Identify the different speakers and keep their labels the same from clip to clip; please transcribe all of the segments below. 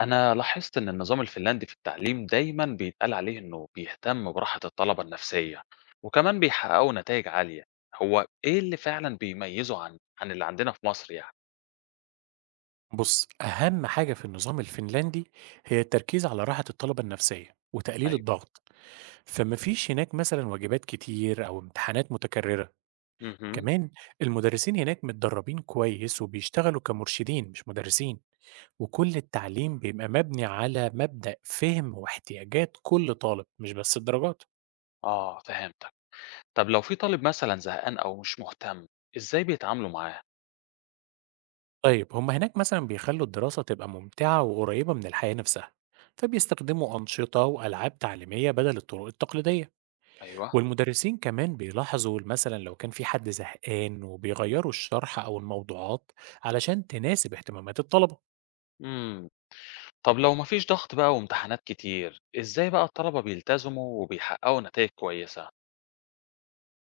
Speaker 1: أنا لاحظت إن النظام الفنلندي في التعليم دايماً بيتقال عليه إنه بيهتم براحة الطلبة النفسية وكمان بيحققوا نتائج عالية، هو إيه اللي فعلاً بيميزه عن اللي عندنا في مصر يعني؟
Speaker 2: بص، أهم حاجة في النظام الفنلندي هي التركيز على راحة الطلبة النفسية وتقليل
Speaker 1: أيوه.
Speaker 2: الضغط. فمفيش هناك مثلا واجبات كتير أو امتحانات متكررة.
Speaker 1: اهم.
Speaker 2: كمان المدرسين هناك متدربين كويس وبيشتغلوا كمرشدين مش مدرسين، وكل التعليم بيبقى مبني على مبدأ فهم واحتياجات كل طالب مش بس الدرجات.
Speaker 1: آه فهمتك، طب لو في طالب مثلاً زهقان أو مش مهتم، إزاي بيتعاملوا معاه؟
Speaker 2: طيب هما هناك مثلا بيخلوا الدراسة تبقى ممتعة وقريبة من الحياة نفسها، فبيستخدموا أنشطة وألعاب تعليمية بدل الطرق التقليدية.
Speaker 1: أيوه.
Speaker 2: والمدرسين كمان بيلاحظوا مثلا لو كان في حد زهقان وبيغيروا الشرح أو الموضوعات علشان تناسب اهتمامات الطلبة.
Speaker 1: إمم، طب لو مفيش ضغط بقى وامتحانات كتير، إزاي بقى الطلبة بيلتزموا وبيحققوا نتائج كويسة؟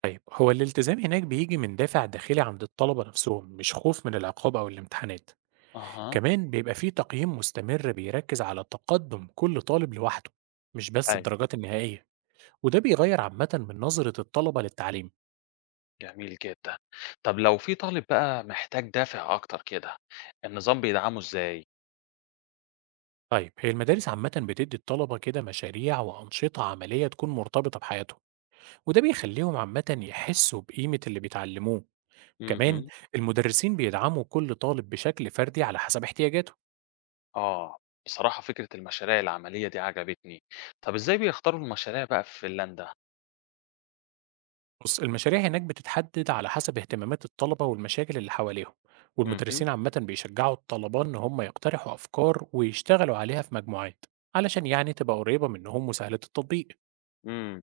Speaker 2: طيب هو الالتزام هناك بيجي من دافع داخلي عند الطلبة نفسهم مش خوف من العقاب أو الامتحانات.
Speaker 1: أها.
Speaker 2: كمان بيبقى في تقييم مستمر بيركز على تقدم كل طالب لوحده مش بس
Speaker 1: أيوه.
Speaker 2: الدرجات النهائية، وده بيغير عامة من نظرة الطلبة للتعليم.
Speaker 1: جميل جدًا. طب لو في طالب بقى محتاج دافع أكتر كده، النظام بيدعمه إزاي؟
Speaker 2: طيب هي المدارس عامة بتدي الطلبة كده مشاريع وأنشطة عملية تكون مرتبطة بحياتهم، وده بيخليهم عامة يحسوا بقيمة اللي بيتعلموه. كمان
Speaker 1: اهم.
Speaker 2: المدرسين بيدعموا كل طالب بشكل فردي على حسب احتياجاته.
Speaker 1: آه. بصراحة فكرة المشاريع العملية دي عجبتني. طب إزاي بيختاروا المشاريع بقى في فنلندا؟
Speaker 2: بص، المشاريع هناك بتتحدد على حسب اهتمامات الطلبة والمشاكل اللي حواليهم،
Speaker 1: اهم.
Speaker 2: والمدرسين عامة بيشجعوا الطلبة إن هم يقترحوا أفكار ويشتغلوا عليها في مجموعات، علشان يعني تبقى قريبة منهم وسهلة التطبيق.
Speaker 1: إمم.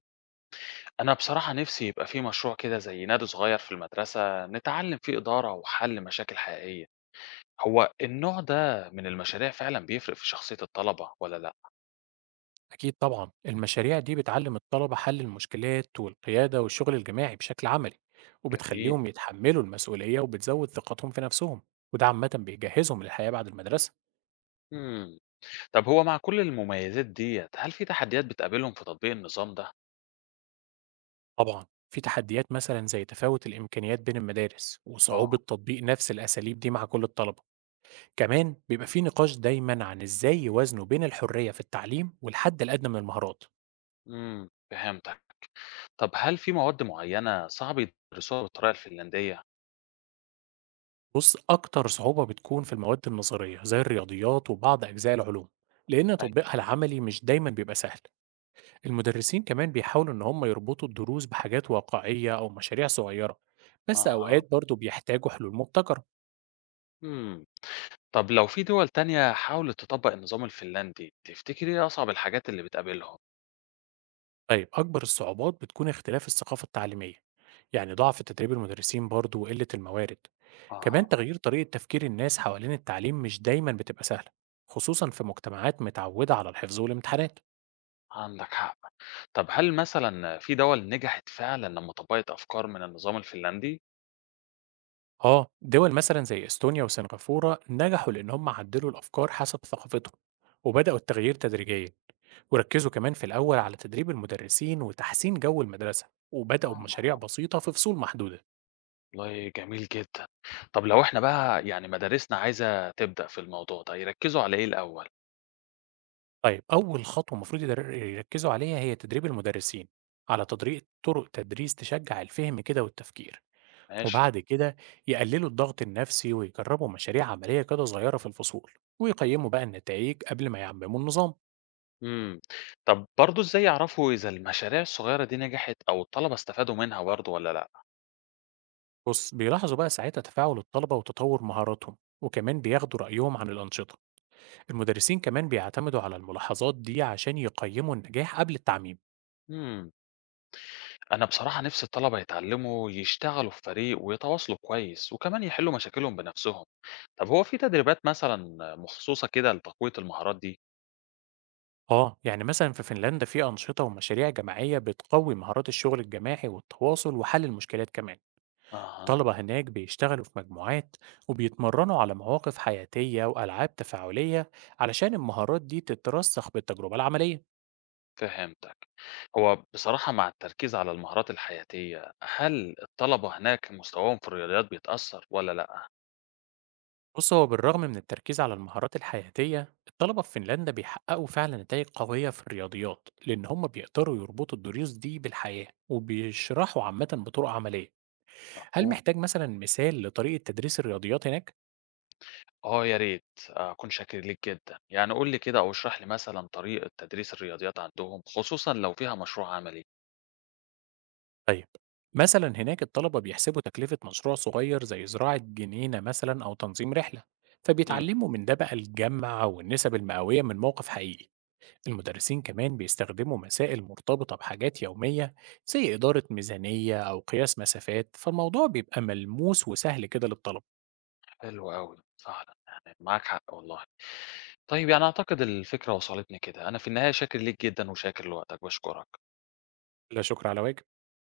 Speaker 1: أنا بصراحة نفسي يبقى في مشروع كده زي نادي صغير في المدرسة نتعلم فيه إدارة وحل مشاكل حقيقية. هو النوع ده من المشاريع فعلًا بيفرق في شخصية الطلبة والّا لأ؟
Speaker 2: أكيد طبعا المشاريع دي بتعلم الطلبة حل المشكلات والقيادة والشغل الجماعي بشكل عملي،
Speaker 1: جميل.
Speaker 2: وبتخليهم يتحملوا المسؤولية وبتزود ثقتهم في نفسهم، وده عامة بيجهزهم للحياة بعد المدرسة.
Speaker 1: إمم. طب هو مع كل المميزات ديّة، هل في تحديات بتقابلهم في تطبيق النظام ده؟
Speaker 2: طبعا في تحديات مثلا زي تفاوت الإمكانيات بين المدارس وصعوبة
Speaker 1: آه،
Speaker 2: تطبيق نفس الأساليب دي مع كل الطلبة. كمان بيبقى في نقاش دايما عن إزاي يوازنوا بين الحرية في التعليم والحد الأدنى من المهارات.
Speaker 1: إمم، فهمتك. طب هل في مواد معيّنة صعب يدرسوها بالطريقة الفنلندية؟
Speaker 2: بص، أكتر صعوبة بتكون في المواد النظرية زي الرياضيات وبعض أجزاء العلوم، لأن
Speaker 1: أي.
Speaker 2: تطبيقها العملي مش دايما بيبقى سهل. المدرسين كمان بيحاولوا إن هم يربطوا الدروس بحاجات واقعية أو مشاريع صغيرة، بس
Speaker 1: أها،
Speaker 2: أوقات برضو بيحتاجوا حلول مبتكرة.
Speaker 1: إمم. طب لو في دول تانية حاولت تطبّق النظام الفنلندي، تفتكري إيه أصعب الحاجات اللي بتقابلهم؟
Speaker 2: طيب أكبر الصعوبات بتكون اختلاف الثقافة التعليمية، يعني ضعف تدريب المدرسين برضو وقلة الموارد.
Speaker 1: أها،
Speaker 2: كمان تغيير طريقة تفكير الناس حوالين التعليم مش دايما بتبقى سهلة، خصوصا في مجتمعات متعودة على الحفظ والامتحانات.
Speaker 1: عندك حق. طب هل مثلًا في دول نجحت فعلًا لمّا طبّقت أفكار من النظام الفنلندي؟
Speaker 2: آه، دول مثلًا زي إستونيا وسنغافورة نجحوا لإن هم عدّلوا الأفكار حسب ثقافتهم، وبدأوا التغيير تدريجيًا، وركّزوا كمان في الأول على تدريب المدرسين وتحسين جو المدرسة، وبدأوا بمشاريع
Speaker 1: آه،
Speaker 2: بسيطة في فصول محدودة.
Speaker 1: والله جميل جدًا. طب لو إحنا بقى يعني مدارسنا عايزة تبدأ في الموضوع ده، يركّزوا على إيه الأول؟
Speaker 2: طيب أول خطوة المفروض يركّزوا عليها هي تدريب المدرسين على تطبيق طرق تدريس تشجّع الفهم كده والتفكير،
Speaker 1: ماشي.
Speaker 2: وبعد كده يقللوا الضغط النفسي ويجرّبوا مشاريع عملية كده صغيرة في الفصول، ويقيّموا بقى النتايج قبل ما يعمموا النظام.
Speaker 1: إمم. طب برضه إزاي يعرفوا إذا المشاريع الصغيرة دي نجحت أو الطلبة استفادوا منها برضه والّا لأ؟
Speaker 2: بص، بيلاحظوا بقى ساعتها تفاعل الطلبة وتطور مهاراتهم وكمان بياخدوا رأيهم عن الأنشطة. المدرسين كمان بيعتمدوا على الملاحظات دي عشان يقيموا النجاح قبل التعميم.
Speaker 1: إمم. أنا بصراحة نِفْسي الطلبة يتعلّموا يشتغلوا في فريق ويتواصلوا كويس وكمان يحلّوا مشاكلهم بنَفْسهم. طب هو في تدريبات مثلًا مخصوصة كده لتقوية المهارات دي؟
Speaker 2: اه يعني مثلا في فنلندا في أنشطة ومشاريع جماعية بتقوي مهارات الشغل الجماعي والتواصل وحل المشكلات كمان.
Speaker 1: أها،
Speaker 2: الطلبة هناك بيشتغلوا في مجموعات وبيتمرنوا على مواقف حياتية وألعاب تفاعلية علشان المهارات دي تترسخ بالتجربة العملية.
Speaker 1: فهمتك. هو بصراحة مع التركيز على المهارات الحياتية، هل الطلبة هناك مستواهم في الرياضيات بيتأثّر والّا لأ؟
Speaker 2: بص، هو بالرغم من التركيز على المهارات الحياتية الطلبة في فنلندا بيحققوا فعلا نتائج قوية في الرياضيات، لأن هم بيقدروا يربطوا الدروس دي بالحياة وبيشرحوا عامة بطرق عملية. هل
Speaker 1: مفهوم.
Speaker 2: محتاج مثلا مثال لطريقة تدريس الرياضيات هناك؟
Speaker 1: آه يا ريت، أكون شاكر ليك جدًا، يعني قُل لي كده أو اشرح لي مثلًا طريقة تدريس الرياضيات عندهم، خصوصًا لو فيها مشروع عملي.
Speaker 2: طيب مثلا هناك الطلبة بيحسبوا تكلفة مشروع صغير زي زراعة جنينة مثلا أو تنظيم رحلة،
Speaker 1: إمم.
Speaker 2: فبيتعلموا من ده بقى الجمع والنسب المئوية من موقف حقيقي. المدرسين كمان بيستخدموا مسائل مرتبطة بحاجات يومية زي إدارة ميزانية أو قياس مسافات، فالموضوع بيبقى ملموس وسهل كده للطلبة.
Speaker 1: حلو أوي، فعلًا يعني معاك حق والله. طيب يعني أعتقد الفكرة وصلتني كده، أنا في النهاية شاكر ليك جدًا وشاكر لوقتك، باشكرك.
Speaker 2: لا شكر على واجب.